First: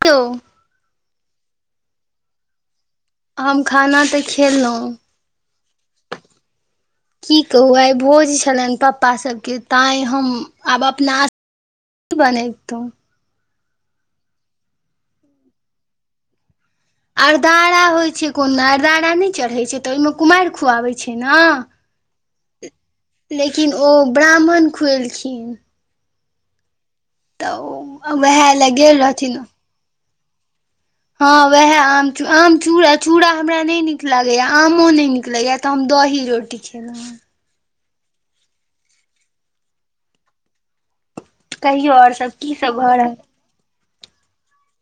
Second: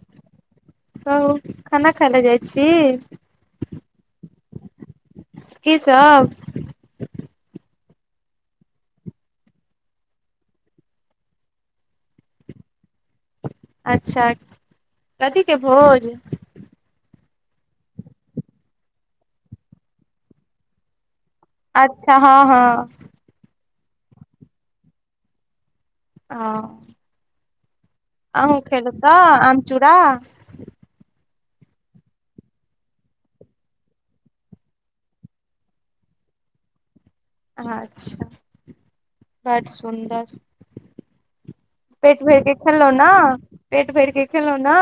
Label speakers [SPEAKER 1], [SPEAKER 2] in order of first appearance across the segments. [SPEAKER 1] तो
[SPEAKER 2] तव खाना खाय ले जाइ छी
[SPEAKER 1] हम खाना तऽ खेलहुँ
[SPEAKER 2] कि सभ
[SPEAKER 1] की कहू आइ भोज छलनि पप्पा सभके तैं हम आब अपना कि बनैबतौं
[SPEAKER 2] अच्छा कथी के भोज
[SPEAKER 1] अरदारा होइ छै कोनो अरदारा नहि चढ़े छै तऽ ओहि मे कुमारि खुआवे छै
[SPEAKER 2] अच्छा हँ हँ
[SPEAKER 1] लेकिन ओ ब्राह्मण खुएलखिन
[SPEAKER 2] आ
[SPEAKER 1] तऽ ओ उएह लए गेल रहथिन
[SPEAKER 2] आमचूड़ा
[SPEAKER 1] हँ वेएहा आम चू आम चूड़ चूड़ा हमरा नहि नीक लगेया आमो न नीक लगेया ते हम दही दही रोटी खेलहुँ
[SPEAKER 2] अच्छा बड़ सुन्दर
[SPEAKER 1] कहियो आओर
[SPEAKER 2] पेट
[SPEAKER 1] सब की
[SPEAKER 2] भरके
[SPEAKER 1] सब
[SPEAKER 2] खेलउ
[SPEAKER 1] भऽ रहल
[SPEAKER 2] ने पेट भरके खेलउ नै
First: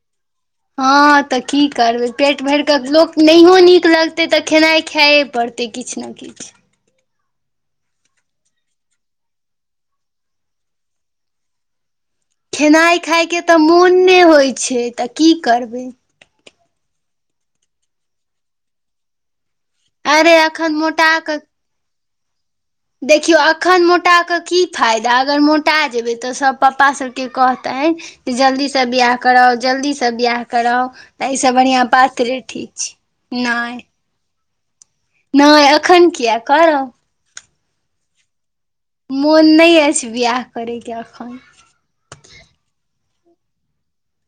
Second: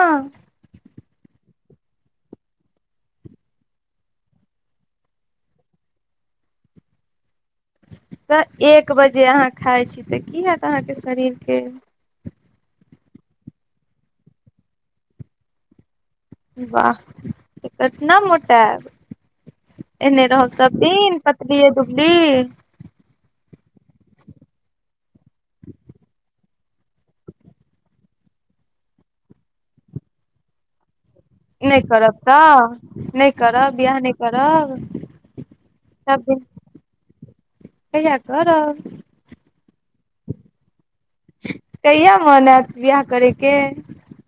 [SPEAKER 1] हँ तऽ की करबै पेट भरिके लोक नहियो नीक लगतै तऽ खेनाइ खाएए पड़तै ओ तेक किछु ने किछु
[SPEAKER 2] तऽ एक बजे अहाँ खाइ छी तऽ की हेत अहाँ के शरीर के
[SPEAKER 1] खेनाइ खााय के तऽ मौन नहि होइत छै तऽ की करबै
[SPEAKER 2] वाह तऽ केतना मोटायब एहने
[SPEAKER 1] अरे
[SPEAKER 2] रहब
[SPEAKER 1] एखन
[SPEAKER 2] सब
[SPEAKER 1] मोटा
[SPEAKER 2] दिन
[SPEAKER 1] कऽ
[SPEAKER 2] पतलीे दुुबली
[SPEAKER 1] देखियौ एखन मोटा कऽ कि फायदा अगर मोटा जेबय तऽ सभ पप्पा सभ के कहतनि जे जल्दीसँ बियाह कराउ जल्दीसँ बियाह कराउ एहिसँ
[SPEAKER 2] नहि
[SPEAKER 1] बढ़िआँ
[SPEAKER 2] करब
[SPEAKER 1] पातरे
[SPEAKER 2] तऽ
[SPEAKER 1] ठीक
[SPEAKER 2] नहि
[SPEAKER 1] छै
[SPEAKER 2] करब बिवाह नहि करब
[SPEAKER 1] नहि एखन किया करब
[SPEAKER 2] कहिय करब
[SPEAKER 1] मोन नहि अछि बियाह करकेअ
[SPEAKER 2] कहिया मोन आयत बियाह करयके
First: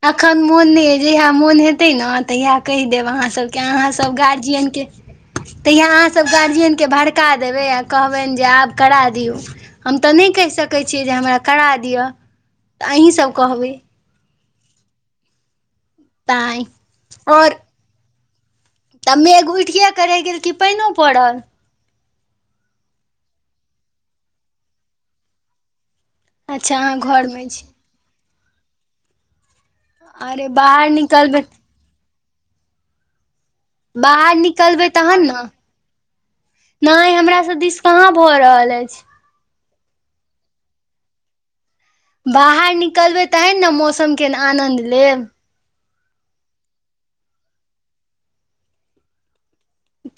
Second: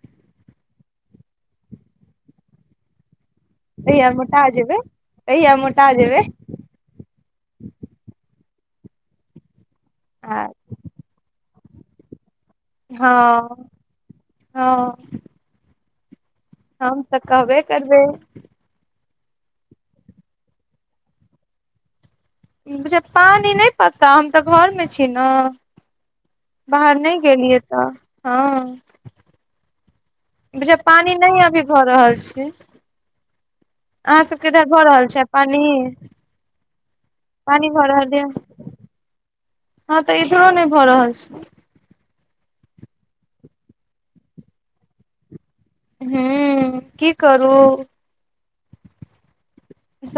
[SPEAKER 1] एखन मोन नहि ये जहिया मोन हेतय नए तहिया कहि देब अहाँ सभ क की
[SPEAKER 2] कहिया
[SPEAKER 1] अहाँसभ
[SPEAKER 2] मोटा
[SPEAKER 1] गारजीयन
[SPEAKER 2] जेबै
[SPEAKER 1] के
[SPEAKER 2] कहिया
[SPEAKER 1] तहिया
[SPEAKER 2] मोटा जेबै
[SPEAKER 1] अहाँसभ गारजीयन के भड़का देबै आ कहबनि जे आब करा दियौ हम तऽ नहि
[SPEAKER 2] आ
[SPEAKER 1] कहि सकैत छियै जे हमरा करा दिअ त आही सभ
[SPEAKER 2] हँ
[SPEAKER 1] कहबै
[SPEAKER 2] हँ
[SPEAKER 1] तैँ
[SPEAKER 2] हम त कहबे करबय
[SPEAKER 1] कियै मेघ उठिये क रहि गेल कि पाइनो पड़ल
[SPEAKER 2] बुझियो पानि नहि पता हम त घरमे छी न
[SPEAKER 1] अच्छा अहाँ
[SPEAKER 2] बाहर नहि
[SPEAKER 1] घरमे
[SPEAKER 2] गेलियै
[SPEAKER 1] छी
[SPEAKER 2] तऽ हँ
[SPEAKER 1] अरे
[SPEAKER 2] बझा
[SPEAKER 1] बाहर
[SPEAKER 2] पानि नहि
[SPEAKER 1] निकलबै
[SPEAKER 2] अभी भऽ रहल छै अहाँ
[SPEAKER 1] बाहर
[SPEAKER 2] सभके इधर भ
[SPEAKER 1] निकलबै
[SPEAKER 2] रहल छै
[SPEAKER 1] तहन ने
[SPEAKER 2] पानि
[SPEAKER 1] नहि हमरा सब दिस कहाँ भ रहल अछि
[SPEAKER 2] हँ तऽ इधरो नहि भ रहल छै
[SPEAKER 1] बाहर निकलबै तहन ने मौसमके आनन्द लेब
[SPEAKER 2] हू की करू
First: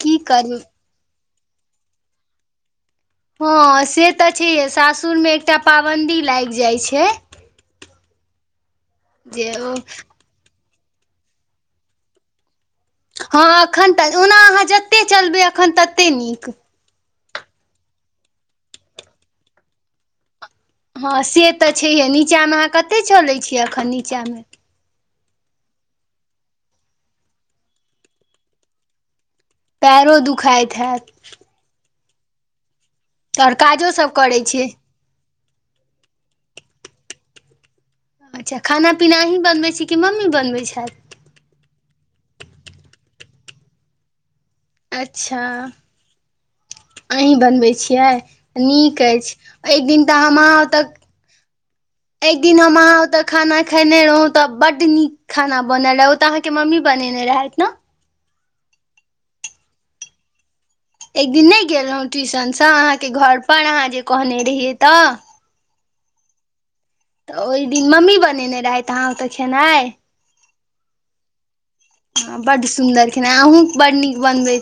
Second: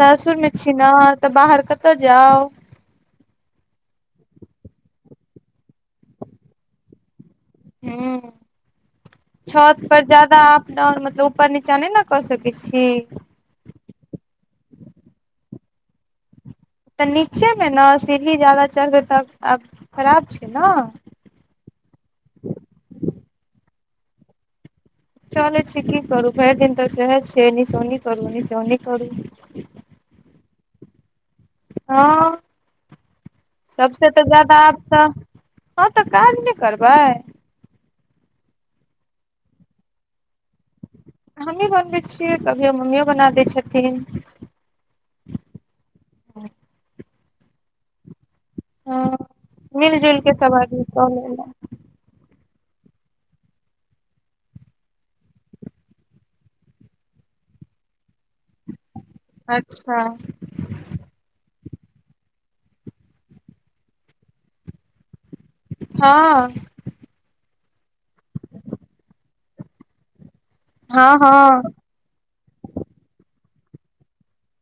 [SPEAKER 1] की करू
[SPEAKER 2] छी ने तऽ बाहर कतय जाउ
[SPEAKER 1] हँ से तऽ छैहे सासुरमे एकटा पाबन्दी लागि जाइत छै
[SPEAKER 2] ह
[SPEAKER 1] जे ओ
[SPEAKER 2] छत पर ज्यादा डाउन मतलब ऊपर नीचा नहि न कऽ सकय छी
[SPEAKER 1] हँ एखन तऽ ओना अहाँ जतेक चलबय एखन ततेक नीक
[SPEAKER 2] तऽ नीचे मे ने सीढी जादा चढबे त अ खराब छै ने
[SPEAKER 1] हँ से तऽ छैहे नीचाँमे अहाँ कतेक चलैत छियै एखन नीचामे
[SPEAKER 2] चल छै की करू भैर दिन त सैहे छै ऐनी सॅ ओनी करू ओनी सॅ एनि करू
[SPEAKER 1] पैरो दुखाइत हैत
[SPEAKER 2] हँ
[SPEAKER 1] आओर काजो
[SPEAKER 2] सबस
[SPEAKER 1] सब
[SPEAKER 2] त
[SPEAKER 1] करै
[SPEAKER 2] ज्यादा
[SPEAKER 1] छियै
[SPEAKER 2] आब त हँ तऽ काज नहि करबय
[SPEAKER 1] अच्छा खाना पीना अही बनबैत छी कि मम्मी बनबैत छैथ
[SPEAKER 2] हमही बनबै छियै कभियो मम्मियो बना दै छथिन
[SPEAKER 1] अच्छा अही बनबै छियै नीक
[SPEAKER 2] हँ
[SPEAKER 1] अछि एक
[SPEAKER 2] मिल
[SPEAKER 1] दिन त
[SPEAKER 2] जुल के
[SPEAKER 1] हम
[SPEAKER 2] सब
[SPEAKER 1] ओत
[SPEAKER 2] आदमी
[SPEAKER 1] एक
[SPEAKER 2] कऽ लेलहुँ
[SPEAKER 1] एक दिन हम अहा ओते खाना खेने रहौं तऽ बड्ड नीक खाना बनल रहे ओ त अहाँ के मम्मी बनेने रहे [unintelligible]
[SPEAKER 2] अच्छा
[SPEAKER 1] एक दिन नहि गेल रहू ट्यूशनसँ अहाँके घर पर अहाँ जे कहने रहियै त
[SPEAKER 2] हँ
[SPEAKER 1] ओहि दिन मम्मी बनेने रहैत आहाक खेनाइ
[SPEAKER 2] हँ हँ
[SPEAKER 1] ह बड सुन्दर खेनाइ अहूँ बड नीक बनबे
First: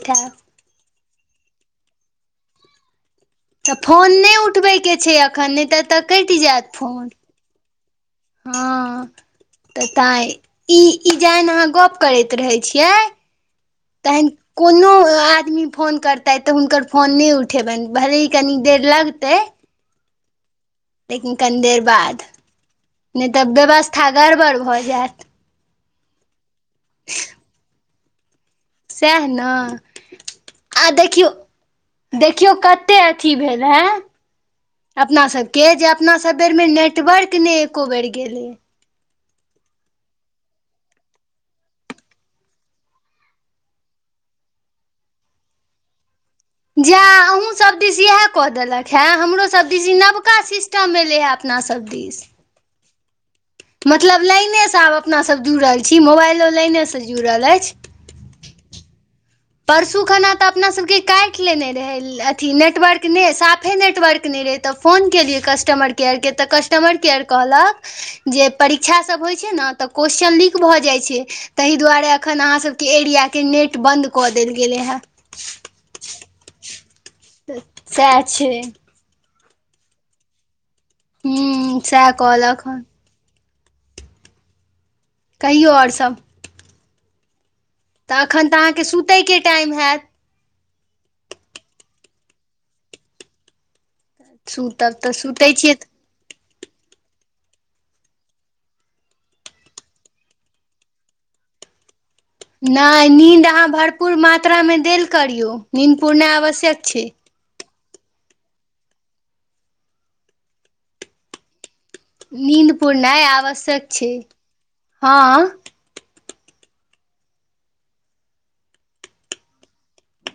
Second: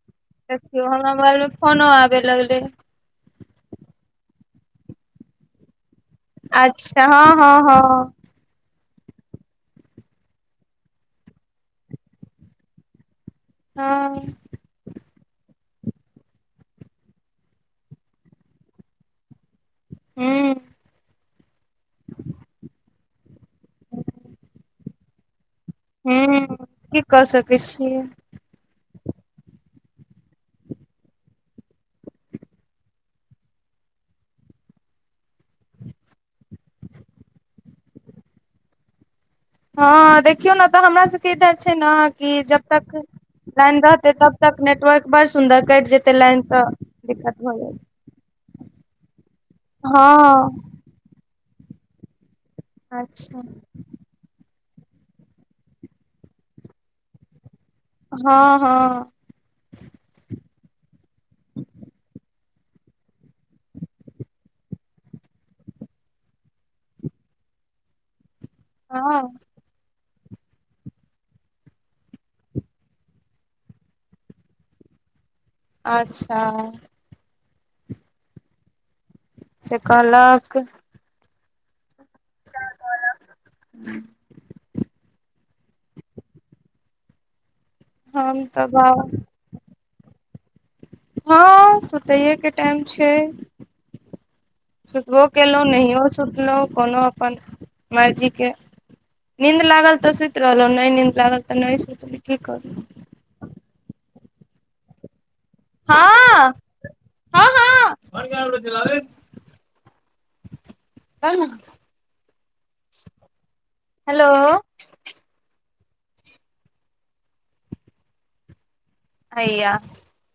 [SPEAKER 2] देखियौ हमरा मोबइलमे फोनो आबे लगलै
[SPEAKER 1] तऽ फोन नहि उठबयके छै एखन नइ त एतय कटि जायत
[SPEAKER 2] अच्छा
[SPEAKER 1] फोन
[SPEAKER 2] हँ हँ हँ
[SPEAKER 1] हँ हाँ तऽ तैई ई ई जहन अहाँ गप करैत रहय छियै
[SPEAKER 2] हँ
[SPEAKER 1] तहन कोनो आ आदमी फोन करतै त हुनकर फोन नहि उठेबनि भलेहीे कनि देर लगतय
[SPEAKER 2] हु
[SPEAKER 1] बाद नहि तऽ व्यवस्था गड़बड़ भऽ जायत
[SPEAKER 2] हू की कऽ सकय छियै
[SPEAKER 1] सेह न आ देखियौ देखियौ कतेक अथी भेल हे अपनासभके जे अपनासभ बेरमे नेटवर्क नहि एको बेर गेलय
[SPEAKER 2] हँ देखियौ ने तऽ हमरा सभके इधर छै ने कि जब तक लाइन रहते तब तक नेटवर्क बड़ सुन्दर कटि जेतै लाइन तऽ
[SPEAKER 1] जे
[SPEAKER 2] दिक्कत भऽ जाइ
[SPEAKER 1] अहूँसभ
[SPEAKER 2] छै
[SPEAKER 1] दिशी इएह कऽ देलक हेँ हमरोसभ दिशी नवका
[SPEAKER 2] हँ
[SPEAKER 1] सिस्टम एलै हेँ अपना सब दिश
[SPEAKER 2] अच्छा
[SPEAKER 1] मतलब लाइनेसँ आब अपनासभ जुड़ल छी मोबाइलो लाइनेसँ जुड़ल अछि
[SPEAKER 2] हँ हँ
[SPEAKER 1] परसू खनाा तऽ अपना सबके काटि लेने रहय अथी नेटवर्क नहि साफे नेटवर्क नहि तऽ फोन केलियै कस्टमर केयरके तऽ कस्टमर केयर कहलक जे परीक्षा
[SPEAKER 2] हँ
[SPEAKER 1] सब होय छै ने तऽ कोसच चन लीक भ जाई छै तहि दुआरे अखन आहा सब के एरिया के नेट बंद कदेल गेलल हँ
[SPEAKER 2] अच्छा
[SPEAKER 1] तऽ सएह छै
[SPEAKER 2] से कहलक
[SPEAKER 1] हू सह कह लक ह
[SPEAKER 2] [unintelligible]
[SPEAKER 1] कहियौ आओर सभ तऽ
[SPEAKER 2] हम
[SPEAKER 1] एखन तऽ अहाँके
[SPEAKER 2] बाबा
[SPEAKER 1] सुतयके टाइम हैत
[SPEAKER 2] हँ सुतैएके टाइम छै
[SPEAKER 1] सुतब तऽ
[SPEAKER 2] सुतबो
[SPEAKER 1] सुतै
[SPEAKER 2] केलहुँ
[SPEAKER 1] छियै
[SPEAKER 2] नहियो सुतलहुँ कोनो अपन मर्जीके निन्द लागल तऽ सुत रहललो नइ निन्द लागल त न नहि सुतलूं
[SPEAKER 1] नहि नीन्द अहाँ भरपूर मात्रामे देल करियौ नीद पूर्ण आवश्यक छै
[SPEAKER 2] बर कै छैे ने
[SPEAKER 1] नींद पुरनाइ आवश्यक छै
[SPEAKER 2] हेलो
[SPEAKER 1] हँ
[SPEAKER 2] हयया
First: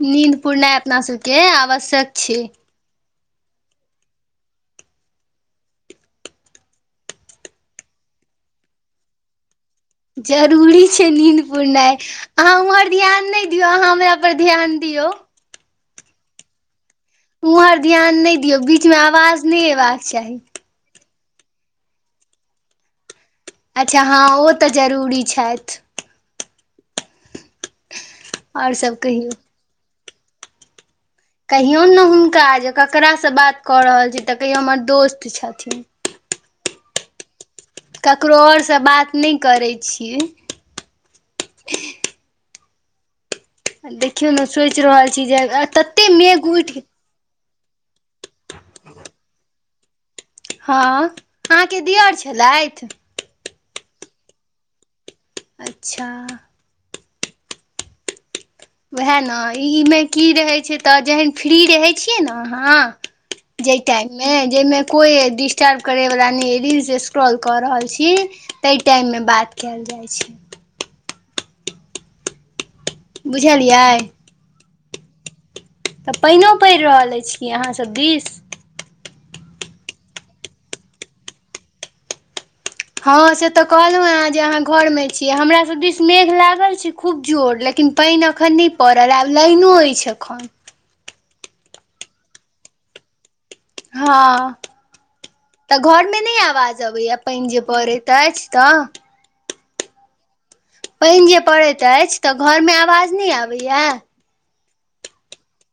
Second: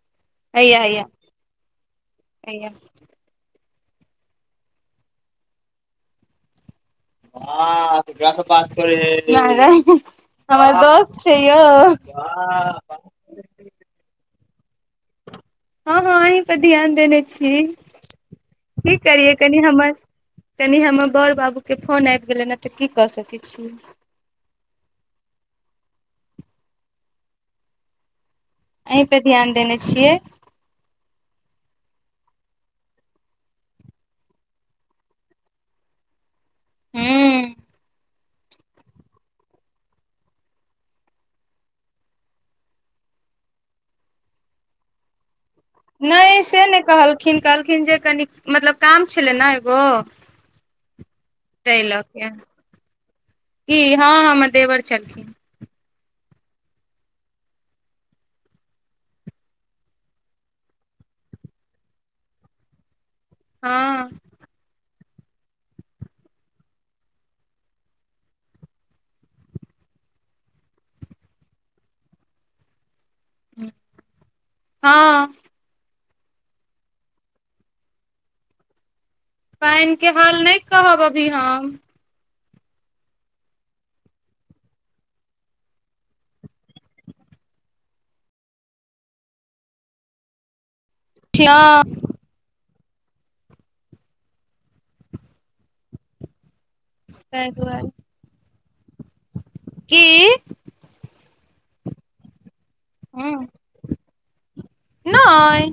[SPEAKER 1] नींद पुरनाइ अपना सबके आवश्यक छै
[SPEAKER 2] हैया बा केकरा से बात कर हे
[SPEAKER 1] जरूरी छै नींद पुरनाइ अहाँ ओम्हर ध्यान नहि दियौ अहाँ हमरा पर ध्यान दियों
[SPEAKER 2] हँ हँ अही पर ध्यान देने छी
[SPEAKER 1] उम्हर ध्यान नहि दियौ
[SPEAKER 2] कि
[SPEAKER 1] बीचमे
[SPEAKER 2] करिये
[SPEAKER 1] आवाज
[SPEAKER 2] कनी
[SPEAKER 1] नहि
[SPEAKER 2] हमर
[SPEAKER 1] अयबाक चाही
[SPEAKER 2] कनी हम बड़ बाबू के फोन आबि गेले ने त की क सकी छी
[SPEAKER 1] अच्छा हँ ओ तऽ जरूरी छथि आओर सब
[SPEAKER 2] अहीं पे
[SPEAKER 1] कहियौ
[SPEAKER 2] ध्यान देने छियै
[SPEAKER 1] कहियो ने हुनका जे ककरास से बात कऽ रहल छी तऽ कहियो हमर दोस्त छथिन
[SPEAKER 2] हू
[SPEAKER 1] ककरो आओरसँ बात नहि करै छियै आ देखियौ ने सोचि रहल छी जे तते
[SPEAKER 2] नहि
[SPEAKER 1] मेघ
[SPEAKER 2] से नहि
[SPEAKER 1] उठि
[SPEAKER 2] कहलखिन कहलखिन जे कनि मतलब काम छलै ने एगो
[SPEAKER 1] हँ अहाँके
[SPEAKER 2] ताहि लऽ
[SPEAKER 1] दिअर छलथि
[SPEAKER 2] हँ हँ हमर देवर छलखिन
[SPEAKER 1] अच्छा उएह ने ईमे की रहैत छै तऽ जखन फ्री रहै छियै ने अहाँ
[SPEAKER 2] हँ
[SPEAKER 1] जेटाइम मे जेमे कोई डिस्टर्ब करै वाला ने रीलस स्क्रॉल क रहल छी ते टाइम में बात कल जाइ छै
[SPEAKER 2] हँ [unintelligible]
[SPEAKER 1] बुझलियै
[SPEAKER 2] हँ
[SPEAKER 1] तऽ पानिओ पड़ि रहल अछि कि अहाँसभ दिस
[SPEAKER 2] पानि के हाल नहि कहब अभी हम
[SPEAKER 1] हँ से तऽ कहलहुँ हेँ जे अहाँ घरमे छीयै हमरा सभ दिस मेघ लागल छै खूब जोर लेकिन लेकिन पानि एखन नहि पड़ल आब लाइनो अछि एखन
[SPEAKER 2] ह
[SPEAKER 1] हँ तऽ घर मे नहि आवाज अबैया पानि
[SPEAKER 2] ताहि
[SPEAKER 1] जे पड़ैत अछि तऽ
[SPEAKER 2] की
[SPEAKER 1] पानि जे पड़ैत अछि तऽ घरमे आवाज नहि
[SPEAKER 2] हँ
[SPEAKER 1] आबैया
[SPEAKER 2] नहि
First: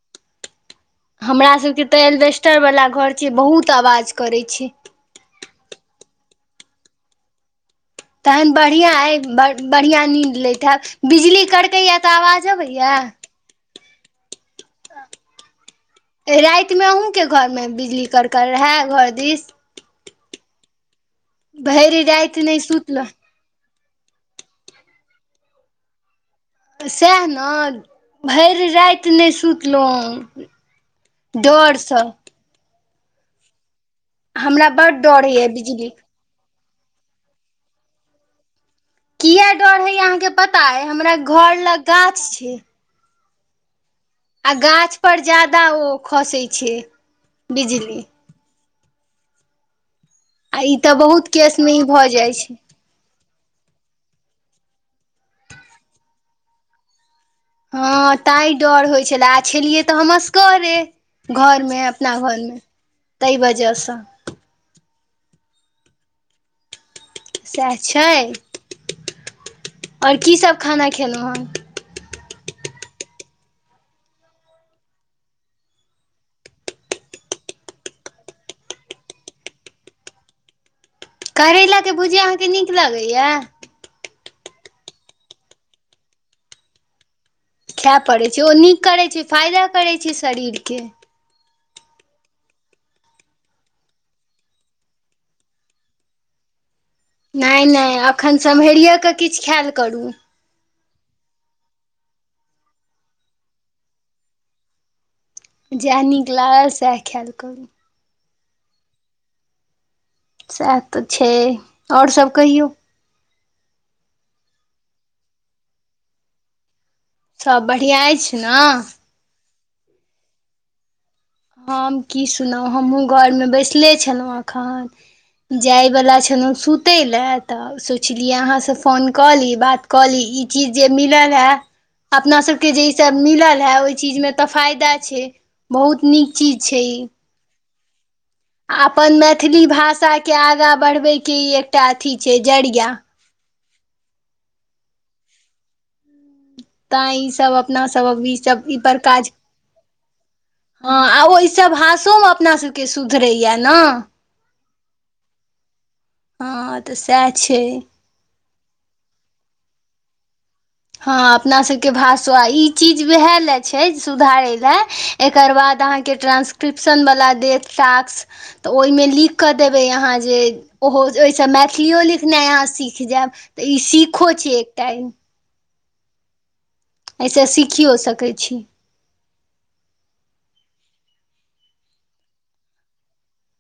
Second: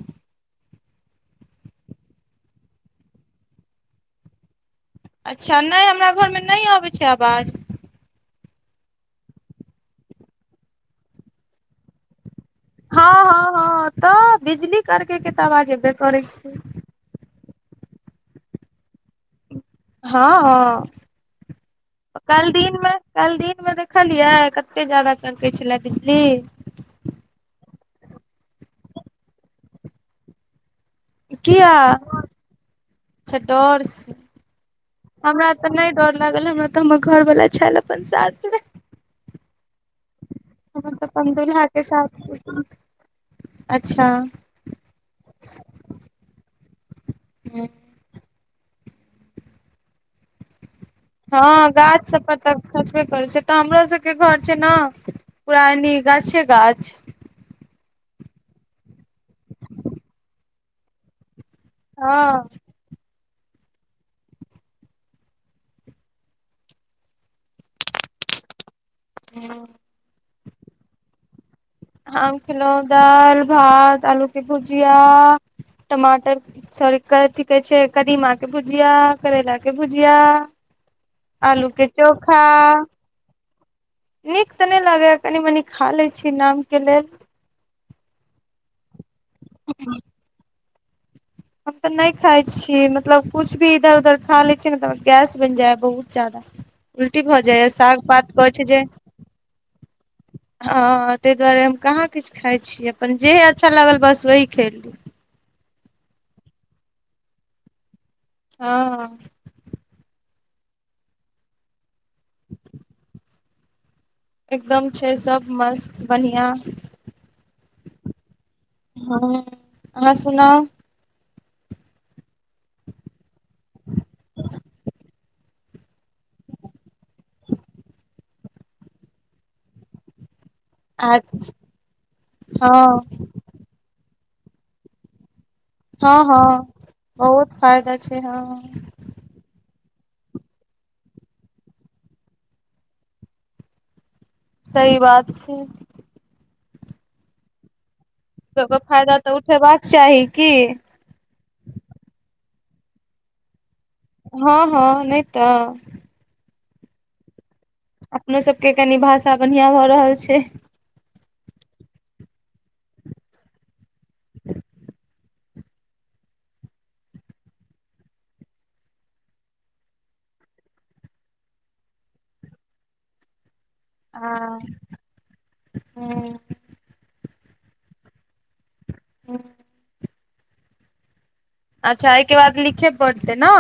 [SPEAKER 1] हमरा सबके तऽ एल्वेस्टर वाला घर छै बहुत आवाज करै छै
[SPEAKER 2] अच्छा नहि हमरा घरमे नहि आबै छै आवाज
[SPEAKER 1] तहन बढ़िआँ अइ बढ़िआँ नीद लैतब बिजली करकैया तऽ आवाज आवाज अवय यै
[SPEAKER 2] हँ हँ हँ तऽ बिजली करकेे के तऽ आवाज अयबे करै छै
[SPEAKER 1] घर में बिजली करक हैय घर दिस
[SPEAKER 2] हँ हँ
[SPEAKER 1] भरि राति
[SPEAKER 2] कल
[SPEAKER 1] नहि
[SPEAKER 2] दिन में
[SPEAKER 1] सुतलहुँ
[SPEAKER 2] कल दिन में देख देखलियै कते ज्यादा तरकै छलै बिजली
[SPEAKER 1] सएह ने भरि राति नहि सुतलहुँ
[SPEAKER 2] किया
[SPEAKER 1] डर सए
[SPEAKER 2] अच्छा डर से
[SPEAKER 1] बड्ड डर होइए
[SPEAKER 2] हमरा तऽ नहि
[SPEAKER 1] बिजली
[SPEAKER 2] डर लागल हमरा तऽ म घर बला छाल अपन साथ में
[SPEAKER 1] किए डर हइ अहाँके पता अइ
[SPEAKER 2] तऽ
[SPEAKER 1] हमरा
[SPEAKER 2] अपन
[SPEAKER 1] घर
[SPEAKER 2] दुल्हा के
[SPEAKER 1] लग
[SPEAKER 2] साथ
[SPEAKER 1] गाछ छै
[SPEAKER 2] अच्छा
[SPEAKER 1] आ गाछ पर ज्यादा ओ खसै छै
[SPEAKER 2] हूँ।
[SPEAKER 1] बिजली आइ
[SPEAKER 2] हँ गाछ सब पर तऽ खसबे करै छै तऽ हमरा सबके घर छै ने परा एनि गाछे गाछ
[SPEAKER 1] हँ ताहि डर होइत छलए आ छलियै तऽ हम असगरे घरमे अपना
[SPEAKER 2] हँ
[SPEAKER 1] घरमे ताहि वजहसँ सएह छै आओर की सभ खाना खेलहुँ हेँ
[SPEAKER 2] हम खेलू दाल भात आलूके भुजिया टमाटर सॉरी कथि कहै छै कदीमा के भुजिया करैला के भुजिया हँ
[SPEAKER 1] करैला के भुजी अहाँकेँ नीक लगैएा
[SPEAKER 2] नीक तऽ नहि लागैए कनि मनी खा लैत छी नामके लेल
[SPEAKER 1] खाय पड़ैत छै ओ नीक करैत छै फायदा करैत छै शरीरके
[SPEAKER 2] हम तऽ नहि खाइ छीयै मतलब कुछ भी इधर उधर खा लै छीयै ने तऽ गैस बनि जाय ह बहुत जादा उल्टी भऽ जाइ
[SPEAKER 1] नहि
[SPEAKER 2] य
[SPEAKER 1] नहि
[SPEAKER 2] साग पात
[SPEAKER 1] एखन
[SPEAKER 2] कह छै जे
[SPEAKER 1] सम्हरिए कऽ किछु खायल करू
[SPEAKER 2] हँ ताहि दुआरे हम कहाँ किछु खाइ छीय अपन जेहे अच्छा लागल बस ओही खली
[SPEAKER 1] जएह नीक लागल सएह खायल करू
[SPEAKER 2] ह
[SPEAKER 1] सएह तऽ छै आओर सभ कहियौ
[SPEAKER 2] एकदम छै सब मस्त बढ़िआँ
[SPEAKER 1] सभ बढ़िआँ अछि ने
[SPEAKER 2] हँ अहाँ सुना
[SPEAKER 1] हम की सुनहु हमहूँ घरमे बैसले छलहुँ एखन जाइत छलहुँ सुतै ल तऽ सोचलियै अहाँसँ फोन कऽ ली बात कऽ चीज जे मिलल है
[SPEAKER 2] आज
[SPEAKER 1] अपना सबके जे ई
[SPEAKER 2] हँ
[SPEAKER 1] सब मिलल हैय ओहि चीज में तऽ फायदा छैइ बहुत
[SPEAKER 2] हँ
[SPEAKER 1] नीक
[SPEAKER 2] हँ
[SPEAKER 1] चीज छै ई
[SPEAKER 2] बहुत फायदा छै हँ
[SPEAKER 1] आ अपन मैथिली भाषाके आगाँ बढ़बैके ई एकटा अथी छैइजरिया
[SPEAKER 2] सही बात छै
[SPEAKER 1] त ई सब अपना
[SPEAKER 2] तऽ
[SPEAKER 1] ईसब
[SPEAKER 2] ओकर
[SPEAKER 1] ई पर
[SPEAKER 2] फायदा
[SPEAKER 1] काज
[SPEAKER 2] तऽ उठेबाक चाही की
[SPEAKER 1] हां ओइ से भासो अपना सब के सुधरैया न
[SPEAKER 2] हंअ् हंअ् नई तऽ
[SPEAKER 1] हां तऽ सएह छै
[SPEAKER 2] अपनो सभके कनि भाषा बढ़िआँ भऽ रहल छै
[SPEAKER 1] हँ अपना सबके भाषो ई चीज वएह लए छैइ सुधारै लए एकर बाद अहाँके ट्रांसक्रिप्शन बला देत टाक्स तो ओय में लिख कर देबै आहां जे ओहिसँ मैथिलि लिखनाइ अहाँ सीख जायब तऽ ई सीखो छी अय एक टाइम
[SPEAKER 2] हं
[SPEAKER 1] एहिसँ सीखियो सकई छी
[SPEAKER 2] हंअ अच्छा अईके बाद रिचेक करत हेतय न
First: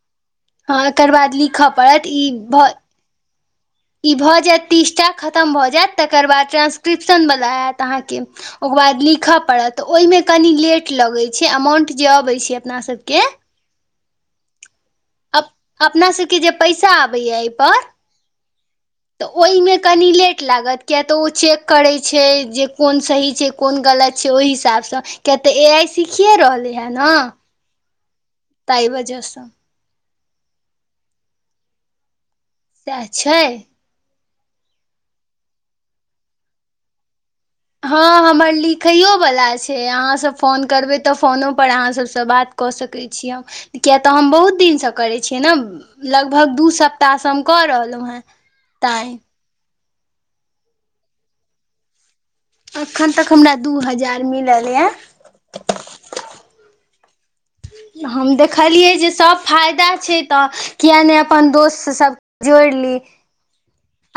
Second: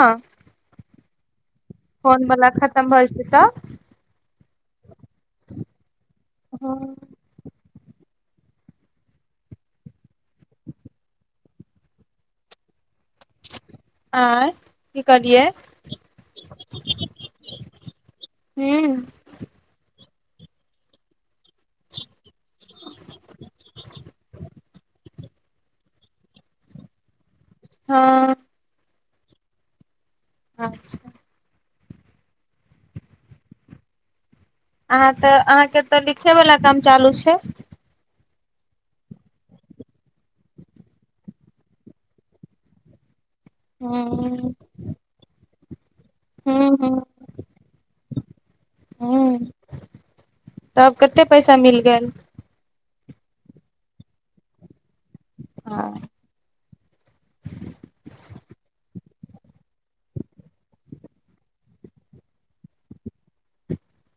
[SPEAKER 1] हँ एकर बाद लिखऽ पड़त ई
[SPEAKER 2] वला
[SPEAKER 1] भ
[SPEAKER 2] खतम भऽ जेतै तऽ
[SPEAKER 1] ई भऽ जायत तीसटा खतम भऽ जायत तकर बाद
[SPEAKER 2] हँ
[SPEAKER 1] ट्रांस्क्रिप्शन वला आयत तऽ अहाँके ओकर बाद लिखऽ पड़त तऽ ओहिमे कनि लेट लगैत छैइ अमाउंट जे अबैत छैइ अपना सब
[SPEAKER 2] आ
[SPEAKER 1] अप अपना सबके जे पैसा आबैया अई पर
[SPEAKER 2] हूँ
[SPEAKER 1] तऽ ओईमें क कनि लेट लागत किया तऽ ओ चेक करैय छैजे कोन सही छैकोन गलत छैइ ओहि हिसाब से तऽ किया तऽ ए आइ सीखिए रहलैइ हैय न
[SPEAKER 2] हँ
[SPEAKER 1] तइ बजह से
[SPEAKER 2] अच्छा
[SPEAKER 1] सएह छै
[SPEAKER 2] अहाँ तऽ अहाँके तऽ लिखो वला काम चालू छैइ
[SPEAKER 1] हँ हमर लिखैइओवला छैइ अहाँसब फोन करबै तऽ फोनो पर अहाँसब से बात कऽ सकैइ छीयै किये
[SPEAKER 2] हूँ
[SPEAKER 1] तऽ हम बहुत दिनसँ करैइ छियै न लगभग दू
[SPEAKER 2] हूँ हूँ
[SPEAKER 1] सप्ताह से हम कऽ रहलहुँह तैं
[SPEAKER 2] त आब कते पैसा मिल गेल
[SPEAKER 1] अखन तक हमरा दू हजार मिलल एयऽ
[SPEAKER 2] हँ
[SPEAKER 1] हम देखलियै जे सब फायदा छैइ तऽ किया न अपन दोस्त सब जोड़ि ली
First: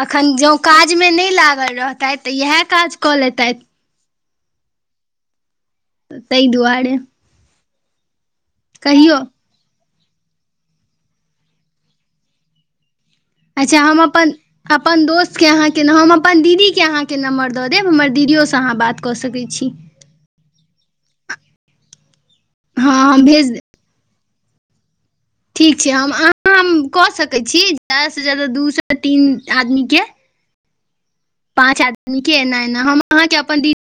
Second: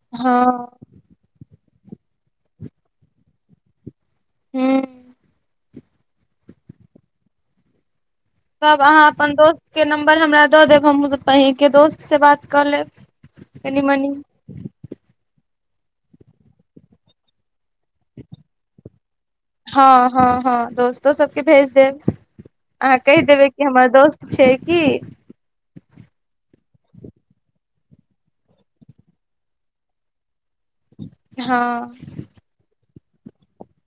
[SPEAKER 1] एखन जँ
[SPEAKER 2] हूँ
[SPEAKER 1] काज में नई लागल रहतैथ तऽ इएह काज कऽ लेतैथ
[SPEAKER 2] हूं
[SPEAKER 1] तैइ दुआरे
[SPEAKER 2] तब अहाँ
[SPEAKER 1] कहियौ
[SPEAKER 2] अपन दोस्तके नम्बर हमरा दऽ देब हम आहांके दोस्त से बात कऽ लेब
[SPEAKER 1] अच्छा
[SPEAKER 2] कनि
[SPEAKER 1] हम
[SPEAKER 2] मनि
[SPEAKER 1] अपन अपन दोस्त के अहाँ के हम अपन दीदी के अहाँके नम्बर दऽ देब हमर दीदियोसँ अहाँ बात कऽ सकै छी
[SPEAKER 2] हां हां हां दोस्तो सबके भेज देब
[SPEAKER 1] हँ
[SPEAKER 2] अहाँ कहि
[SPEAKER 1] हम
[SPEAKER 2] देबै
[SPEAKER 1] भेज देब
[SPEAKER 2] कि हमर दोस्त छैइ की
[SPEAKER 1] ठीक छैइ हम अहाँ हम कऽ सकैइ छी ज्यादासँ ज्यादा दूसँ तीन आदमीके पाँच
[SPEAKER 2] हँ
[SPEAKER 1] आदमी के एना एना हम अहाँके अपन दीदी